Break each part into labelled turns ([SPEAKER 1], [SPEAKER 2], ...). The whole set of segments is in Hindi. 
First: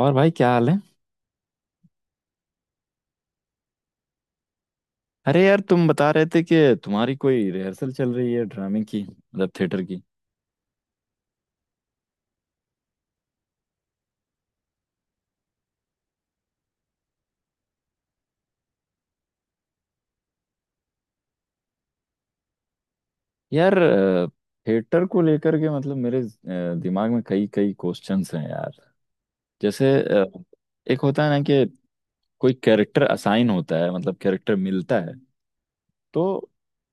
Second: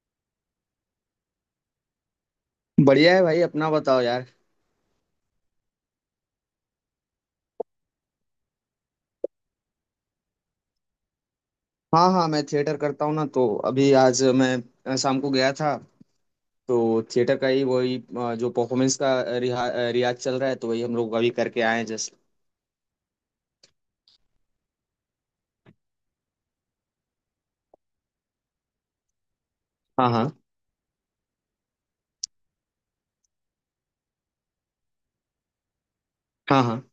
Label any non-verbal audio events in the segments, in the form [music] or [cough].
[SPEAKER 1] और भाई क्या हाल है।
[SPEAKER 2] बढ़िया है भाई। अपना बताओ यार।
[SPEAKER 1] अरे यार, तुम बता रहे थे कि तुम्हारी कोई रिहर्सल चल रही है ड्रामे की, मतलब थिएटर की।
[SPEAKER 2] हाँ हाँ, मैं थिएटर करता हूँ ना। तो अभी आज मैं शाम को गया था। तो थिएटर का ही वही जो परफॉर्मेंस का रियाज चल रहा है। तो वही हम लोग अभी करके आए हैं जस्ट।
[SPEAKER 1] यार, थिएटर को लेकर के मतलब मेरे दिमाग में कई कई क्वेश्चंस हैं यार। जैसे
[SPEAKER 2] हाँ हाँ
[SPEAKER 1] एक होता है ना कि कोई कैरेक्टर असाइन होता है, मतलब कैरेक्टर मिलता है। तो
[SPEAKER 2] हाँ हाँ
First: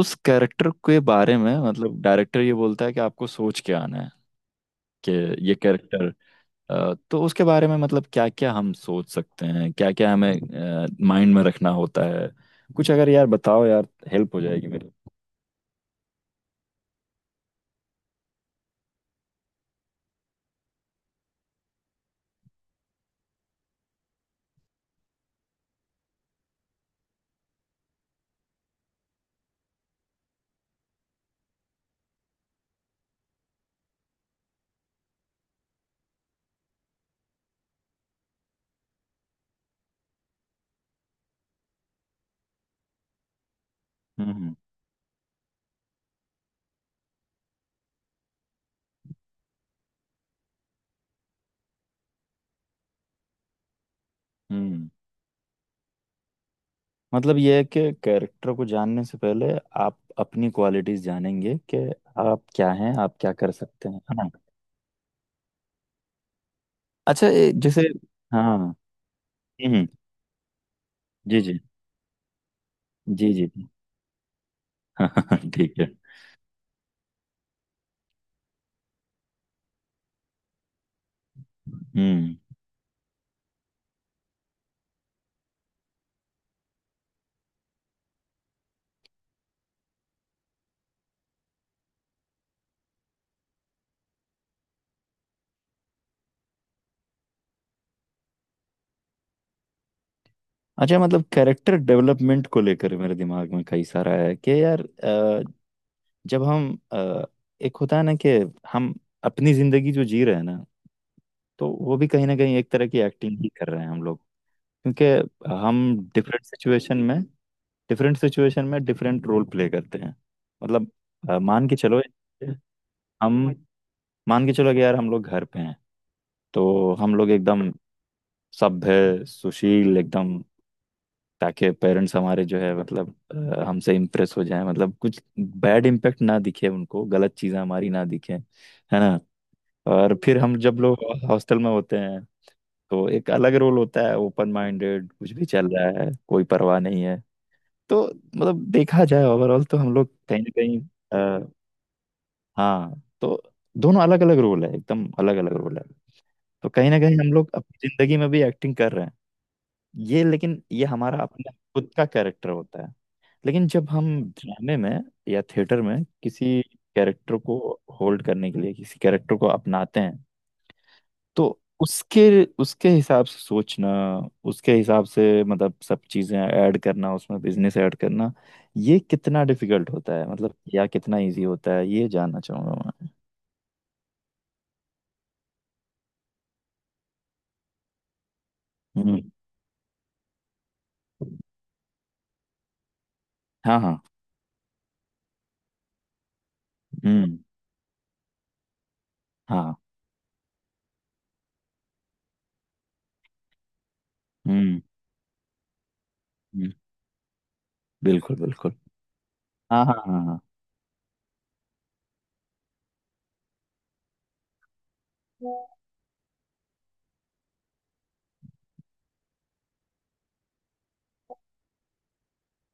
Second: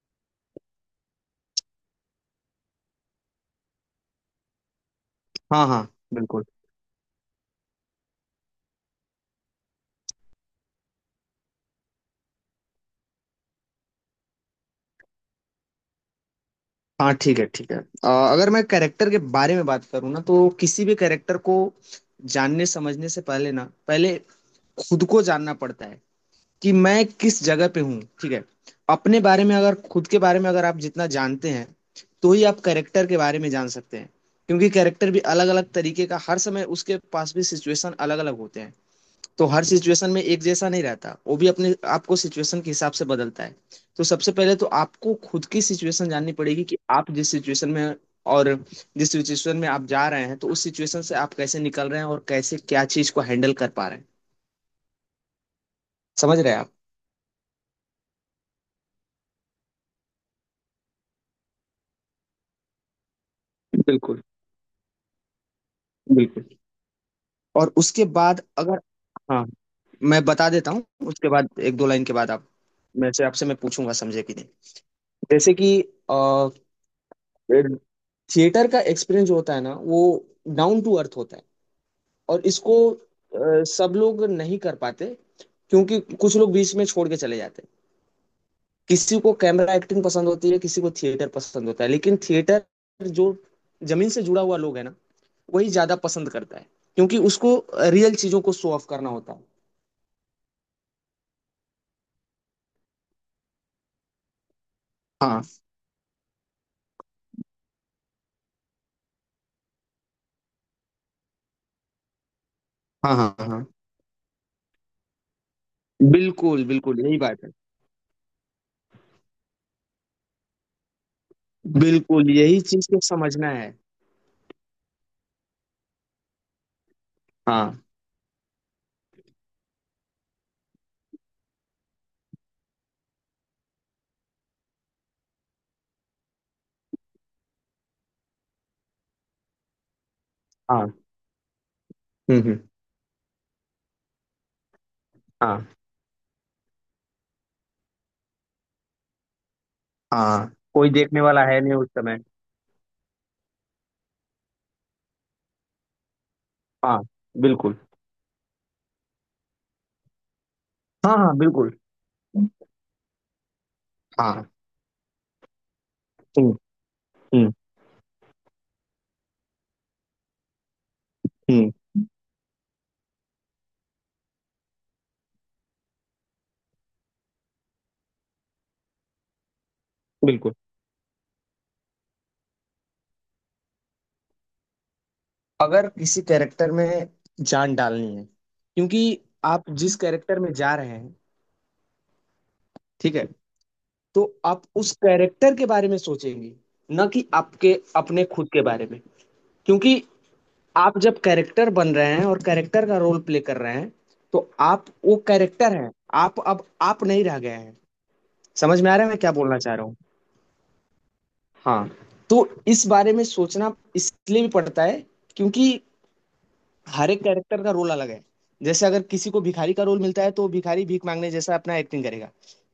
[SPEAKER 1] उस कैरेक्टर के बारे में मतलब डायरेक्टर ये बोलता है कि आपको सोच के आना है कि ये
[SPEAKER 2] हाँ हाँ,
[SPEAKER 1] कैरेक्टर
[SPEAKER 2] बिल्कुल।
[SPEAKER 1] तो उसके बारे में मतलब क्या क्या हम सोच सकते हैं, क्या क्या हमें माइंड में रखना होता है। कुछ अगर यार बताओ यार, हेल्प हो जाएगी मेरी।
[SPEAKER 2] हाँ ठीक है ठीक है। अगर मैं कैरेक्टर के बारे में बात करूँ ना, तो किसी भी कैरेक्टर को जानने समझने से पहले ना, पहले खुद को जानना पड़ता है। कि मैं किस जगह पे हूँ, ठीक है। अपने बारे में अगर, खुद के बारे में अगर आप जितना जानते हैं, तो ही आप कैरेक्टर के बारे में जान सकते हैं। क्योंकि कैरेक्टर भी अलग अलग तरीके का, हर समय उसके पास भी सिचुएशन अलग अलग होते हैं। तो हर सिचुएशन में एक जैसा नहीं रहता, वो भी अपने आपको सिचुएशन के हिसाब से बदलता है। तो सबसे
[SPEAKER 1] हम्म।
[SPEAKER 2] पहले तो आपको खुद की सिचुएशन जाननी पड़ेगी, कि आप जिस सिचुएशन में हैं और जिस सिचुएशन में आप जा रहे हैं, तो उस सिचुएशन से आप कैसे निकल रहे हैं और कैसे, क्या चीज को हैंडल कर पा रहे हैं।
[SPEAKER 1] हम्म।
[SPEAKER 2] समझ रहे हैं आप।
[SPEAKER 1] मतलब ये है कि कैरेक्टर को जानने से पहले आप अपनी क्वालिटीज जानेंगे कि आप क्या हैं, आप क्या कर सकते हैं, है
[SPEAKER 2] बिल्कुल
[SPEAKER 1] ना।
[SPEAKER 2] बिल्कुल।
[SPEAKER 1] अच्छा,
[SPEAKER 2] और
[SPEAKER 1] जैसे।
[SPEAKER 2] उसके बाद
[SPEAKER 1] हाँ।
[SPEAKER 2] अगर, हाँ,
[SPEAKER 1] हम्म।
[SPEAKER 2] मैं बता देता हूँ। उसके
[SPEAKER 1] जी
[SPEAKER 2] बाद
[SPEAKER 1] जी
[SPEAKER 2] एक दो लाइन के बाद आप, मैं से
[SPEAKER 1] जी
[SPEAKER 2] आपसे
[SPEAKER 1] जी
[SPEAKER 2] मैं
[SPEAKER 1] जी,
[SPEAKER 2] पूछूंगा, समझे कि नहीं।
[SPEAKER 1] [laughs] हाँ
[SPEAKER 2] जैसे कि
[SPEAKER 1] ठीक है।
[SPEAKER 2] अ, थिएटर का एक्सपीरियंस जो होता है ना, वो डाउन टू अर्थ होता है।
[SPEAKER 1] हम्म।
[SPEAKER 2] और इसको सब लोग नहीं कर पाते। क्योंकि कुछ लोग बीच में छोड़ के चले जाते हैं। किसी को कैमरा एक्टिंग पसंद होती है, किसी को थिएटर पसंद होता है। लेकिन थिएटर जो, जमीन से जुड़ा हुआ लोग है ना, वही ज्यादा पसंद करता है। क्योंकि उसको रियल चीजों को शो ऑफ करना होता है।
[SPEAKER 1] अच्छा, मतलब कैरेक्टर डेवलपमेंट को लेकर मेरे दिमाग में कई सारा है कि यार
[SPEAKER 2] हाँ
[SPEAKER 1] जब हम एक होता है ना कि हम अपनी जिंदगी जो जी रहे हैं ना, तो वो भी कहीं ना कहीं एक तरह की
[SPEAKER 2] हाँ हाँ
[SPEAKER 1] एक्टिंग ही
[SPEAKER 2] हाँ,
[SPEAKER 1] कर रहे हैं हम लोग। क्योंकि हम डिफरेंट
[SPEAKER 2] बिल्कुल,
[SPEAKER 1] सिचुएशन
[SPEAKER 2] बिल्कुल, यही
[SPEAKER 1] में
[SPEAKER 2] बात है।
[SPEAKER 1] डिफरेंट सिचुएशन में डिफरेंट रोल प्ले करते हैं। मतलब अ, मान के चलो
[SPEAKER 2] बिल्कुल, यही चीज़ को
[SPEAKER 1] हम
[SPEAKER 2] समझना है।
[SPEAKER 1] मान के चलो कि यार हम लोग घर पे हैं। तो हम लोग
[SPEAKER 2] हाँ,
[SPEAKER 1] एकदम सभ्य सुशील, एकदम ताकि पेरेंट्स हमारे जो है मतलब हमसे इम्प्रेस हो जाए, मतलब कुछ बैड इम्पैक्ट ना दिखे उनको, गलत चीज़ें हमारी ना दिखे, है ना। और फिर हम जब
[SPEAKER 2] हाँ।
[SPEAKER 1] लोग हॉस्टल में होते हैं,
[SPEAKER 2] हुँ, हुँ।
[SPEAKER 1] तो एक अलग रोल होता है, ओपन माइंडेड, कुछ भी
[SPEAKER 2] हाँ,
[SPEAKER 1] चल रहा है, कोई परवाह नहीं है। तो मतलब देखा जाए ओवरऑल, तो हम लोग कहीं ना
[SPEAKER 2] हाँ।
[SPEAKER 1] कहीं
[SPEAKER 2] कोई देखने वाला
[SPEAKER 1] अ,
[SPEAKER 2] है नहीं उस समय।
[SPEAKER 1] हाँ, तो दोनों अलग अलग रोल है, एकदम अलग अलग रोल है। तो कहीं ना
[SPEAKER 2] हाँ,
[SPEAKER 1] कहीं हम लोग
[SPEAKER 2] बिल्कुल।
[SPEAKER 1] अपनी जिंदगी में भी एक्टिंग कर रहे हैं। ये लेकिन ये
[SPEAKER 2] हाँ,
[SPEAKER 1] हमारा
[SPEAKER 2] हाँ,
[SPEAKER 1] अपना
[SPEAKER 2] बिल्कुल।
[SPEAKER 1] खुद का कैरेक्टर होता है। लेकिन जब हम
[SPEAKER 2] हाँ,
[SPEAKER 1] ड्रामे में या थिएटर में
[SPEAKER 2] हुँ,
[SPEAKER 1] किसी कैरेक्टर
[SPEAKER 2] हुँ,
[SPEAKER 1] को होल्ड करने के लिए किसी कैरेक्टर को अपनाते हैं, तो
[SPEAKER 2] हुँ,
[SPEAKER 1] उसके उसके हिसाब से सोचना, उसके हिसाब से मतलब सब चीज़ें ऐड करना, उसमें बिजनेस ऐड करना, ये कितना डिफिकल्ट होता है मतलब
[SPEAKER 2] बिल्कुल।
[SPEAKER 1] या कितना इजी होता है, ये जानना चाहूंगा मैं।
[SPEAKER 2] अगर किसी कैरेक्टर में जान डालनी है,
[SPEAKER 1] हम्म।
[SPEAKER 2] क्योंकि आप जिस कैरेक्टर में जा रहे हैं, ठीक है?
[SPEAKER 1] हाँ हाँ।
[SPEAKER 2] तो आप उस कैरेक्टर के बारे में सोचेंगे, ना कि
[SPEAKER 1] हम्म।
[SPEAKER 2] आपके अपने खुद के बारे में।
[SPEAKER 1] हाँ।
[SPEAKER 2] क्योंकि आप जब कैरेक्टर बन रहे हैं और कैरेक्टर का रोल प्ले कर रहे हैं, तो
[SPEAKER 1] हम्म।
[SPEAKER 2] आप वो कैरेक्टर हैं, आप, अब
[SPEAKER 1] हम्म,
[SPEAKER 2] आप नहीं रह गए हैं।
[SPEAKER 1] बिल्कुल बिल्कुल।
[SPEAKER 2] समझ में आ रहा है मैं क्या बोलना चाह
[SPEAKER 1] हाँ
[SPEAKER 2] रहा
[SPEAKER 1] हाँ
[SPEAKER 2] हूँ।
[SPEAKER 1] हाँ हाँ।
[SPEAKER 2] हाँ, तो इस बारे में सोचना इसलिए भी पड़ता है, क्योंकि हर एक कैरेक्टर का रोल अलग है। जैसे अगर किसी को भिखारी का रोल मिलता है, तो वो भिखारी भीख मांगने जैसा अपना एक्टिंग करेगा।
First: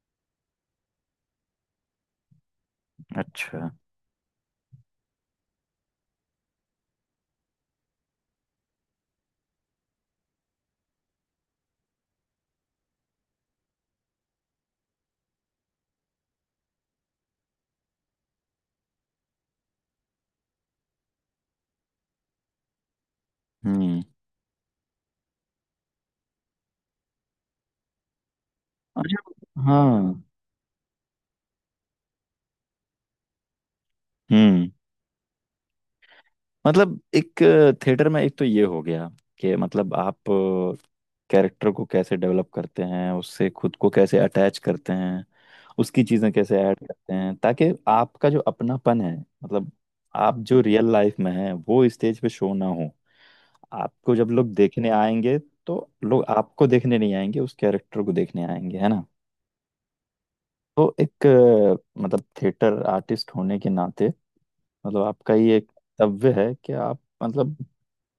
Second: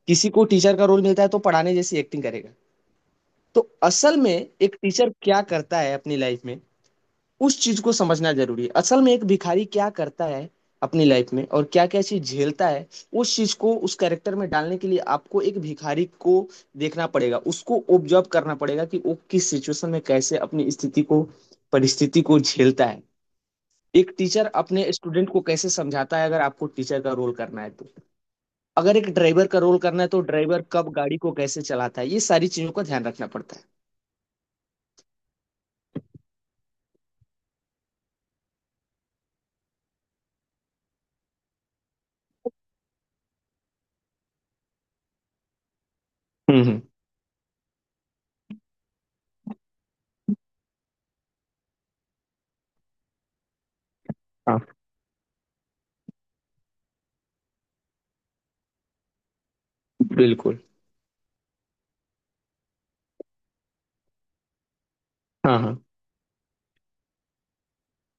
[SPEAKER 2] किसी को टीचर का रोल मिलता है तो पढ़ाने जैसी एक्टिंग करेगा। तो
[SPEAKER 1] अच्छा।
[SPEAKER 2] असल में एक टीचर क्या करता है अपनी लाइफ में, उस चीज को समझना जरूरी है। असल में एक भिखारी क्या करता है अपनी लाइफ में और क्या क्या चीज झेलता है, उस चीज को उस कैरेक्टर में डालने के लिए आपको एक भिखारी को देखना पड़ेगा, उसको ऑब्जर्व करना पड़ेगा, कि वो किस सिचुएशन में कैसे अपनी स्थिति को, परिस्थिति को झेलता है।
[SPEAKER 1] हम्म।
[SPEAKER 2] एक टीचर अपने स्टूडेंट को कैसे समझाता है, अगर आपको टीचर का रोल करना है तो। अगर एक
[SPEAKER 1] अच्छा।
[SPEAKER 2] ड्राइवर का
[SPEAKER 1] हाँ।
[SPEAKER 2] रोल करना है तो ड्राइवर कब गाड़ी को कैसे चलाता है, ये सारी चीजों का ध्यान रखना पड़ता है।
[SPEAKER 1] हम्म। मतलब एक थिएटर में एक तो ये हो गया कि मतलब आप कैरेक्टर को कैसे डेवलप करते हैं, उससे खुद को कैसे अटैच करते हैं, उसकी चीज़ें कैसे ऐड
[SPEAKER 2] हम्म,
[SPEAKER 1] करते हैं, ताकि आपका जो अपनापन है, मतलब आप जो रियल लाइफ में हैं, वो स्टेज पे शो ना हो। आपको जब लोग
[SPEAKER 2] हाँ,
[SPEAKER 1] देखने आएंगे, तो लोग आपको देखने नहीं आएंगे, उस कैरेक्टर को देखने आएंगे, है ना।
[SPEAKER 2] बिल्कुल।
[SPEAKER 1] तो एक मतलब थिएटर आर्टिस्ट होने के नाते मतलब आपका ये
[SPEAKER 2] हाँ
[SPEAKER 1] एक
[SPEAKER 2] हाँ
[SPEAKER 1] कर्तव्य है कि आप मतलब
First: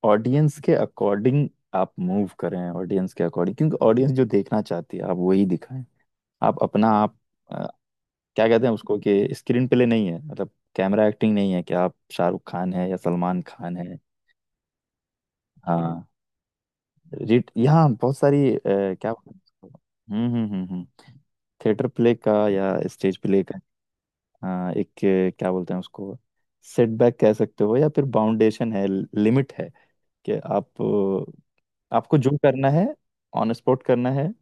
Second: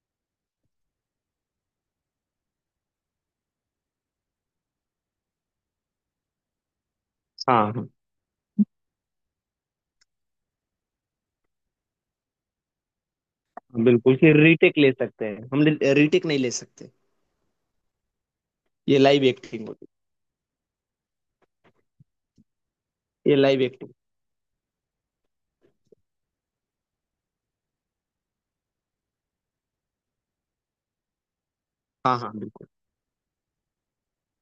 [SPEAKER 1] ऑडियंस के अकॉर्डिंग आप मूव करें, ऑडियंस के अकॉर्डिंग, क्योंकि ऑडियंस जो देखना चाहती है आप वही दिखाएं। आप अपना आप
[SPEAKER 2] हाँ
[SPEAKER 1] अ,
[SPEAKER 2] हाँ,
[SPEAKER 1] क्या कहते हैं उसको कि स्क्रीन प्ले नहीं है, मतलब कैमरा एक्टिंग नहीं है कि आप शाहरुख खान है या सलमान खान है।
[SPEAKER 2] बिल्कुल। फिर रीटेक ले सकते हैं हम?
[SPEAKER 1] हाँ।
[SPEAKER 2] रीटेक नहीं ले सकते।
[SPEAKER 1] रिट यहाँ बहुत सारी
[SPEAKER 2] ये
[SPEAKER 1] क्या
[SPEAKER 2] लाइव
[SPEAKER 1] बोलते हैं
[SPEAKER 2] एक्टिंग
[SPEAKER 1] उसको?
[SPEAKER 2] होती
[SPEAKER 1] हम्म। थिएटर प्ले का या स्टेज
[SPEAKER 2] है, ये
[SPEAKER 1] प्ले का।
[SPEAKER 2] Live acting.
[SPEAKER 1] हाँ, एक क्या बोलते हैं उसको, सेटबैक कह सकते हो या फिर बाउंडेशन है, लिमिट है कि आप आपको
[SPEAKER 2] हाँ
[SPEAKER 1] जो
[SPEAKER 2] हाँ, बिल्कुल।
[SPEAKER 1] करना है ऑन स्पॉट करना है,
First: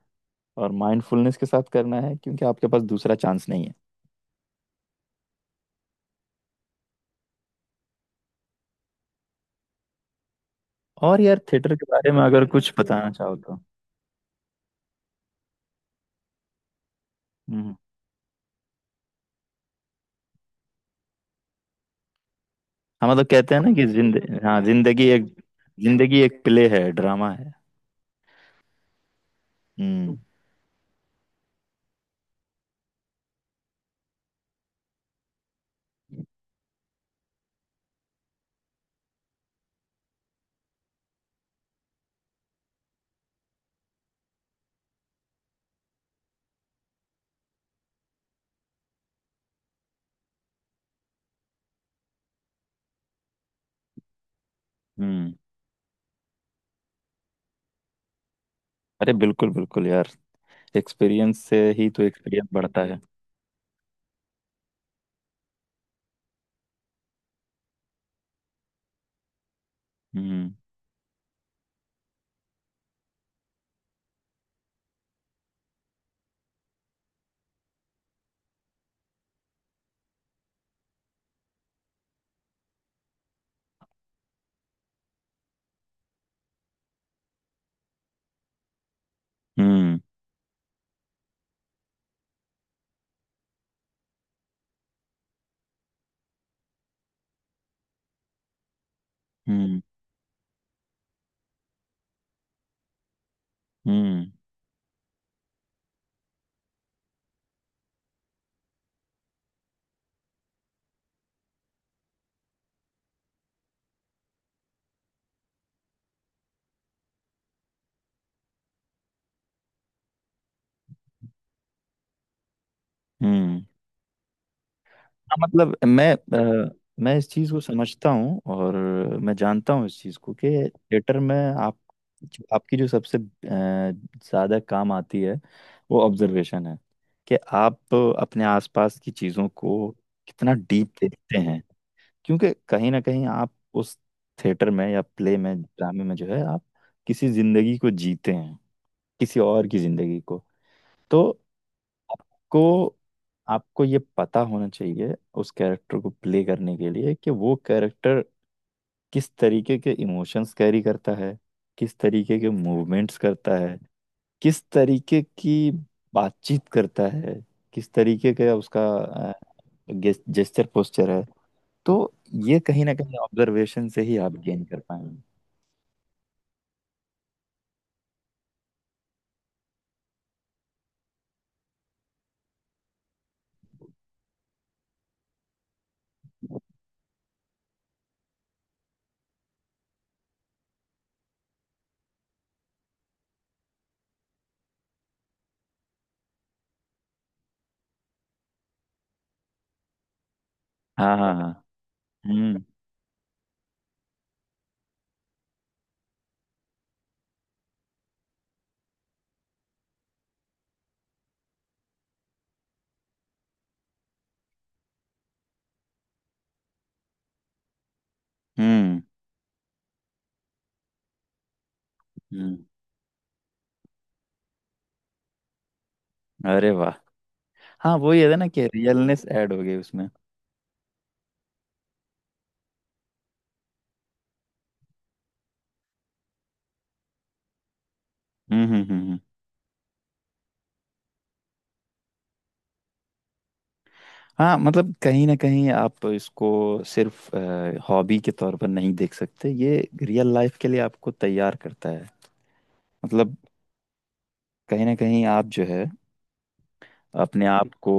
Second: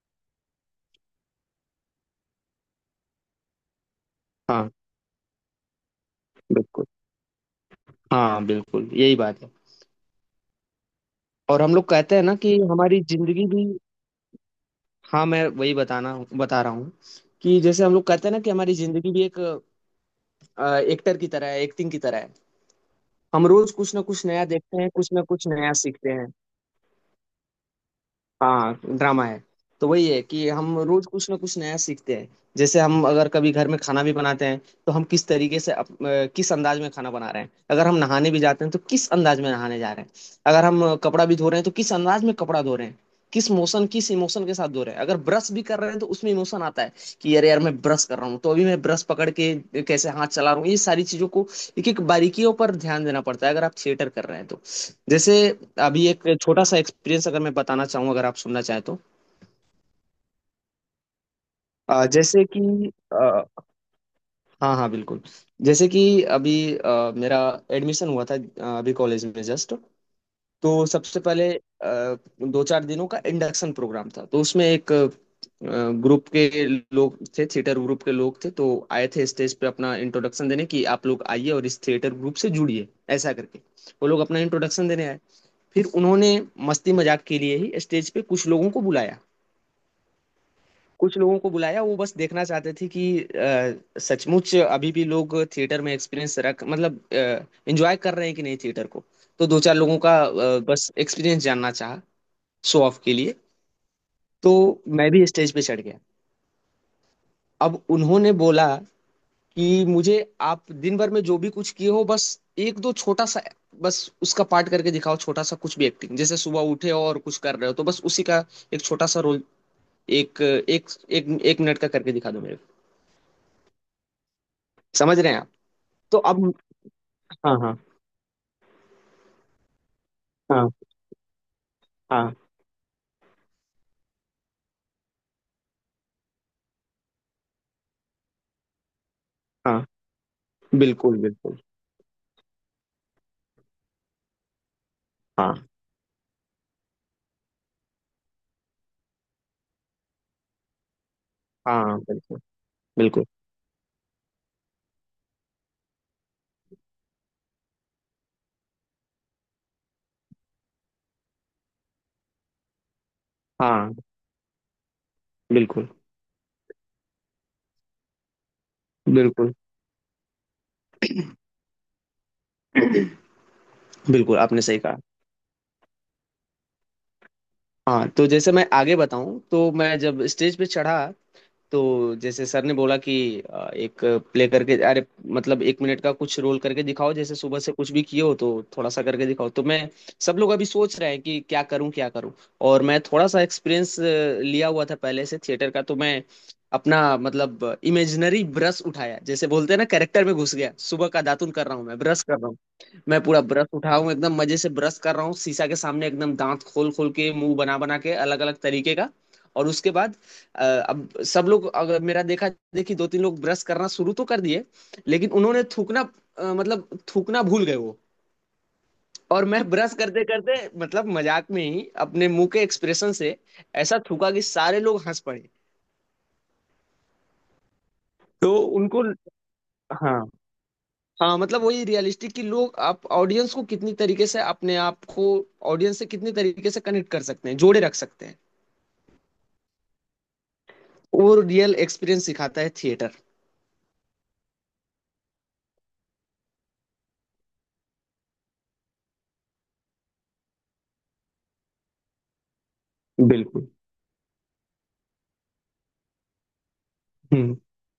[SPEAKER 1] और माइंडफुलनेस के साथ करना है, क्योंकि आपके पास दूसरा चांस नहीं है।
[SPEAKER 2] हाँ, बिल्कुल। हाँ, बिल्कुल, यही बात है।
[SPEAKER 1] और यार
[SPEAKER 2] और
[SPEAKER 1] थिएटर
[SPEAKER 2] हम
[SPEAKER 1] के
[SPEAKER 2] लोग
[SPEAKER 1] बारे
[SPEAKER 2] कहते
[SPEAKER 1] में
[SPEAKER 2] हैं ना
[SPEAKER 1] अगर
[SPEAKER 2] कि
[SPEAKER 1] कुछ
[SPEAKER 2] हमारी
[SPEAKER 1] बताना चाहो
[SPEAKER 2] जिंदगी
[SPEAKER 1] तो।
[SPEAKER 2] भी, हाँ, मैं वही बताना बता रहा हूँ। कि
[SPEAKER 1] हम्म।
[SPEAKER 2] जैसे हम लोग कहते हैं ना कि हमारी जिंदगी भी एक एक्टर की तरह है, एक्टिंग की तरह है।
[SPEAKER 1] हम तो
[SPEAKER 2] हम
[SPEAKER 1] कहते हैं ना
[SPEAKER 2] रोज
[SPEAKER 1] कि
[SPEAKER 2] कुछ ना
[SPEAKER 1] जिंद
[SPEAKER 2] कुछ नया
[SPEAKER 1] हाँ,
[SPEAKER 2] देखते हैं,
[SPEAKER 1] जिंदगी
[SPEAKER 2] कुछ ना
[SPEAKER 1] एक
[SPEAKER 2] कुछ नया सीखते
[SPEAKER 1] जिंदगी
[SPEAKER 2] हैं।
[SPEAKER 1] एक प्ले है, ड्रामा है।
[SPEAKER 2] हाँ, ड्रामा है। तो वही
[SPEAKER 1] हम्म।
[SPEAKER 2] है कि हम रोज कुछ ना कुछ नया सीखते हैं। जैसे हम अगर कभी घर में खाना भी बनाते हैं, तो हम किस तरीके से, किस अंदाज में खाना बना रहे हैं। अगर हम नहाने भी जाते हैं, तो किस अंदाज में नहाने जा रहे हैं। अगर हम कपड़ा भी धो रहे हैं, तो किस अंदाज में कपड़ा धो रहे हैं, किस मोशन, किस इमोशन के साथ धो रहे हैं। अगर ब्रश भी कर रहे हैं तो उसमें इमोशन आता है। कि यार यार, मैं ब्रश कर रहा हूँ, तो अभी मैं ब्रश पकड़ के कैसे हाथ चला रहा हूँ, ये सारी चीजों को, एक एक बारीकियों पर ध्यान देना पड़ता है अगर आप थिएटर कर रहे हैं तो। जैसे
[SPEAKER 1] हम्म।
[SPEAKER 2] अभी एक छोटा सा एक्सपीरियंस अगर मैं बताना चाहूँ, अगर आप सुनना चाहें तो।
[SPEAKER 1] अरे बिल्कुल बिल्कुल यार, एक्सपीरियंस से ही तो
[SPEAKER 2] जैसे
[SPEAKER 1] एक्सपीरियंस
[SPEAKER 2] कि
[SPEAKER 1] बढ़ता है।
[SPEAKER 2] अ, हाँ हाँ बिल्कुल। जैसे कि अभी मेरा एडमिशन हुआ था, अभी कॉलेज में जस्ट।
[SPEAKER 1] हम्म
[SPEAKER 2] तो सबसे पहले दो चार दिनों का इंडक्शन प्रोग्राम था। तो उसमें एक ग्रुप के लोग थे, थिएटर ग्रुप के लोग थे। तो आए थे स्टेज पे अपना इंट्रोडक्शन देने, कि आप लोग आइए और इस थिएटर ग्रुप से जुड़िए, ऐसा करके। वो लोग अपना इंट्रोडक्शन देने आए। फिर उन्होंने मस्ती मजाक के लिए ही स्टेज पे कुछ लोगों को बुलाया।
[SPEAKER 1] हम्म
[SPEAKER 2] कुछ लोगों को बुलाया, वो बस देखना चाहते थे कि सचमुच अभी भी लोग थिएटर में एक्सपीरियंस रख, मतलब एंजॉय कर रहे हैं कि नहीं थिएटर को। तो दो चार
[SPEAKER 1] हम्म
[SPEAKER 2] लोगों का बस एक्सपीरियंस जानना चाहा, शो ऑफ के लिए।
[SPEAKER 1] हम्म
[SPEAKER 2] तो मैं भी स्टेज पे चढ़ गया। अब उन्होंने बोला कि मुझे, आप दिन भर में जो भी कुछ किए हो, बस एक दो छोटा सा, बस उसका पार्ट करके दिखाओ, छोटा सा कुछ भी एक्टिंग। जैसे सुबह उठे हो और कुछ कर रहे हो, तो बस उसी का एक छोटा सा रोल, एक एक मिनट का करके दिखा दो मेरे
[SPEAKER 1] हम्म।
[SPEAKER 2] को। समझ रहे
[SPEAKER 1] हाँ,
[SPEAKER 2] हैं आप।
[SPEAKER 1] मतलब
[SPEAKER 2] तो अब,
[SPEAKER 1] अ, मैं इस चीज़
[SPEAKER 2] हाँ
[SPEAKER 1] को
[SPEAKER 2] हाँ
[SPEAKER 1] समझता हूँ, और मैं जानता हूँ इस चीज़ को कि
[SPEAKER 2] हाँ
[SPEAKER 1] थिएटर में आप
[SPEAKER 2] हाँ,
[SPEAKER 1] आपकी जो सबसे ज़्यादा काम आती है वो ऑब्जर्वेशन है, कि आप अपने आसपास की चीज़ों
[SPEAKER 2] हाँ
[SPEAKER 1] को कितना डीप
[SPEAKER 2] बिल्कुल
[SPEAKER 1] देखते
[SPEAKER 2] बिल्कुल,
[SPEAKER 1] हैं। क्योंकि कहीं ना कहीं आप उस थिएटर में या प्ले
[SPEAKER 2] हाँ
[SPEAKER 1] में ड्रामे में जो है, आप किसी ज़िंदगी को जीते हैं, किसी और की ज़िंदगी को। तो
[SPEAKER 2] हाँ, बिल्कुल
[SPEAKER 1] आपको
[SPEAKER 2] बिल्कुल,
[SPEAKER 1] आपको ये पता होना चाहिए उस कैरेक्टर को प्ले करने के लिए कि वो कैरेक्टर किस तरीके के इमोशंस कैरी करता है, किस तरीके के मूवमेंट्स करता है,
[SPEAKER 2] हाँ
[SPEAKER 1] किस तरीके की
[SPEAKER 2] बिल्कुल
[SPEAKER 1] बातचीत करता है, किस तरीके का उसका
[SPEAKER 2] बिल्कुल।
[SPEAKER 1] जेस्चर पोस्चर है। तो ये कहीं ना कहीं ऑब्जर्वेशन से
[SPEAKER 2] [clears throat]
[SPEAKER 1] ही आप
[SPEAKER 2] बिल्कुल, आपने
[SPEAKER 1] गेन
[SPEAKER 2] सही
[SPEAKER 1] कर
[SPEAKER 2] कहा।
[SPEAKER 1] पाएंगे।
[SPEAKER 2] हाँ, तो जैसे मैं आगे बताऊं, तो मैं जब स्टेज पे चढ़ा, तो जैसे सर ने बोला कि एक प्ले करके, अरे मतलब एक मिनट का कुछ रोल करके दिखाओ, जैसे सुबह से कुछ भी किए हो तो थोड़ा सा करके दिखाओ। तो मैं, सब लोग अभी सोच रहे हैं कि क्या करूं क्या करूं, और मैं थोड़ा सा एक्सपीरियंस लिया हुआ था पहले से थिएटर का। तो मैं अपना, मतलब इमेजिनरी ब्रश उठाया, जैसे बोलते हैं ना कैरेक्टर में घुस गया। सुबह
[SPEAKER 1] हाँ
[SPEAKER 2] का
[SPEAKER 1] हाँ हाँ।
[SPEAKER 2] दातुन कर रहा हूँ, मैं ब्रश कर रहा हूँ।
[SPEAKER 1] हम्म
[SPEAKER 2] मैं पूरा ब्रश उठाऊं, एकदम मजे से ब्रश कर रहा हूँ, शीशा के सामने एकदम दांत खोल खोल के, मुंह बना बना के अलग अलग तरीके का। और उसके बाद अ, अब सब लोग अगर मेरा देखा देखी, दो तीन लोग ब्रश करना शुरू तो कर दिए, लेकिन उन्होंने थूकना, मतलब थूकना भूल गए वो।
[SPEAKER 1] हम्म
[SPEAKER 2] और मैं ब्रश करते करते, मतलब मजाक में ही अपने मुंह के
[SPEAKER 1] हम्म।
[SPEAKER 2] एक्सप्रेशन से ऐसा थूका कि सारे लोग हंस पड़े।
[SPEAKER 1] अरे वाह। हाँ, वही है ना
[SPEAKER 2] तो
[SPEAKER 1] कि
[SPEAKER 2] उनको,
[SPEAKER 1] रियलनेस ऐड हो गई उसमें।
[SPEAKER 2] हाँ हाँ, मतलब वही रियलिस्टिक, कि लोग आप, ऑडियंस को कितनी तरीके से अपने आप को, ऑडियंस से कितनी तरीके से कनेक्ट कर सकते हैं, जोड़े रख सकते हैं।
[SPEAKER 1] हम्म हम्म हम्म हम्म।
[SPEAKER 2] वो रियल एक्सपीरियंस सिखाता है थिएटर।
[SPEAKER 1] हाँ, मतलब कहीं ना कहीं आप इसको सिर्फ हॉबी के तौर पर नहीं देख सकते, ये रियल लाइफ के लिए आपको तैयार करता है। मतलब
[SPEAKER 2] बिल्कुल,
[SPEAKER 1] कहीं ना कहीं आप जो है अपने
[SPEAKER 2] हम्म
[SPEAKER 1] आप को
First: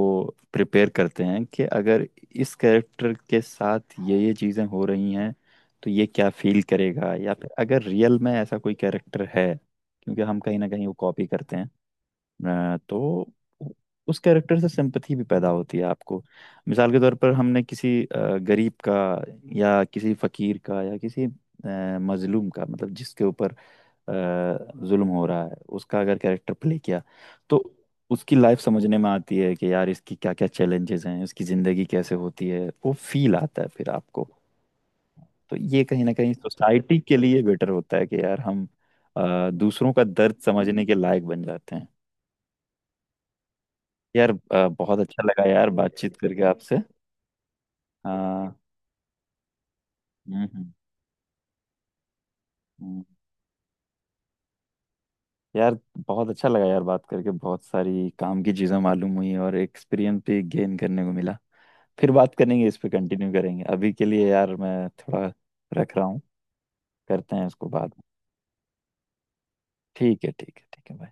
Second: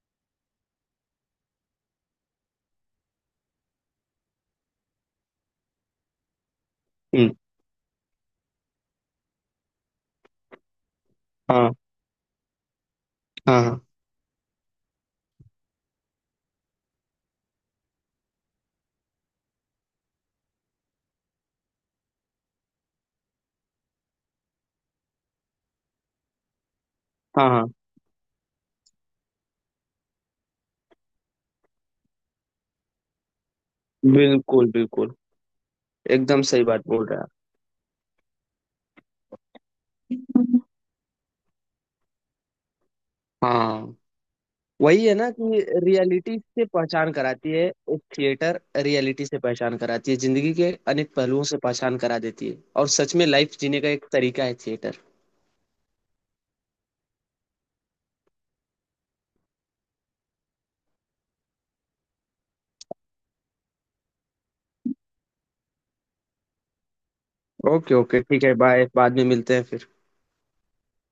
[SPEAKER 1] प्रिपेयर करते हैं कि अगर इस कैरेक्टर के साथ ये चीज़ें हो रही हैं, तो ये क्या फील करेगा,
[SPEAKER 2] हम्म,
[SPEAKER 1] या फिर अगर रियल में ऐसा कोई कैरेक्टर है, क्योंकि हम कहीं ना कहीं वो कॉपी करते
[SPEAKER 2] हाँ
[SPEAKER 1] हैं। तो उ-
[SPEAKER 2] हाँ
[SPEAKER 1] उस कैरेक्टर से सिंपथी भी पैदा होती है आपको। मिसाल के तौर पर हमने किसी गरीब का या किसी फकीर का या किसी मजलूम का, मतलब जिसके ऊपर जुल्म हो रहा है उसका, अगर कैरेक्टर प्ले किया,
[SPEAKER 2] हाँ
[SPEAKER 1] तो
[SPEAKER 2] हाँ,
[SPEAKER 1] उसकी लाइफ समझने में आती है कि यार इसकी क्या क्या चैलेंजेस हैं, इसकी ज़िंदगी कैसे होती है, वो फील आता है फिर आपको।
[SPEAKER 2] बिल्कुल बिल्कुल,
[SPEAKER 1] तो ये कहीं ना कहीं
[SPEAKER 2] एकदम सही बात
[SPEAKER 1] सोसाइटी
[SPEAKER 2] बोल
[SPEAKER 1] के
[SPEAKER 2] रहे हैं।
[SPEAKER 1] लिए बेटर होता है कि यार हम दूसरों का
[SPEAKER 2] हम्म।
[SPEAKER 1] दर्द
[SPEAKER 2] आप,
[SPEAKER 1] समझने के लायक बन जाते हैं।
[SPEAKER 2] हाँ,
[SPEAKER 1] यार बहुत
[SPEAKER 2] वही है
[SPEAKER 1] अच्छा
[SPEAKER 2] ना
[SPEAKER 1] लगा
[SPEAKER 2] कि
[SPEAKER 1] यार बातचीत
[SPEAKER 2] रियलिटी
[SPEAKER 1] करके
[SPEAKER 2] से
[SPEAKER 1] आपसे।
[SPEAKER 2] पहचान कराती है। एक
[SPEAKER 1] हाँ।
[SPEAKER 2] थिएटर रियलिटी से पहचान कराती है,
[SPEAKER 1] हम्म
[SPEAKER 2] जिंदगी के
[SPEAKER 1] हम्म,
[SPEAKER 2] अनेक पहलुओं से पहचान करा देती है, और
[SPEAKER 1] हम्म।
[SPEAKER 2] सच में लाइफ जीने का एक तरीका है थिएटर।
[SPEAKER 1] यार, बहुत अच्छा लगा यार बात करके, बहुत सारी काम की चीज़ें मालूम हुई और एक्सपीरियंस भी गेन करने को मिला। फिर बात करेंगे, इस पे कंटिन्यू करेंगे, अभी के लिए यार मैं थोड़ा रख रहा हूँ, करते हैं इसको बाद
[SPEAKER 2] ओके
[SPEAKER 1] में।
[SPEAKER 2] ओके, ठीक है, बाय, बाद में मिलते हैं फिर।
[SPEAKER 1] ठीक है, ठीक है, ठीक है भाई।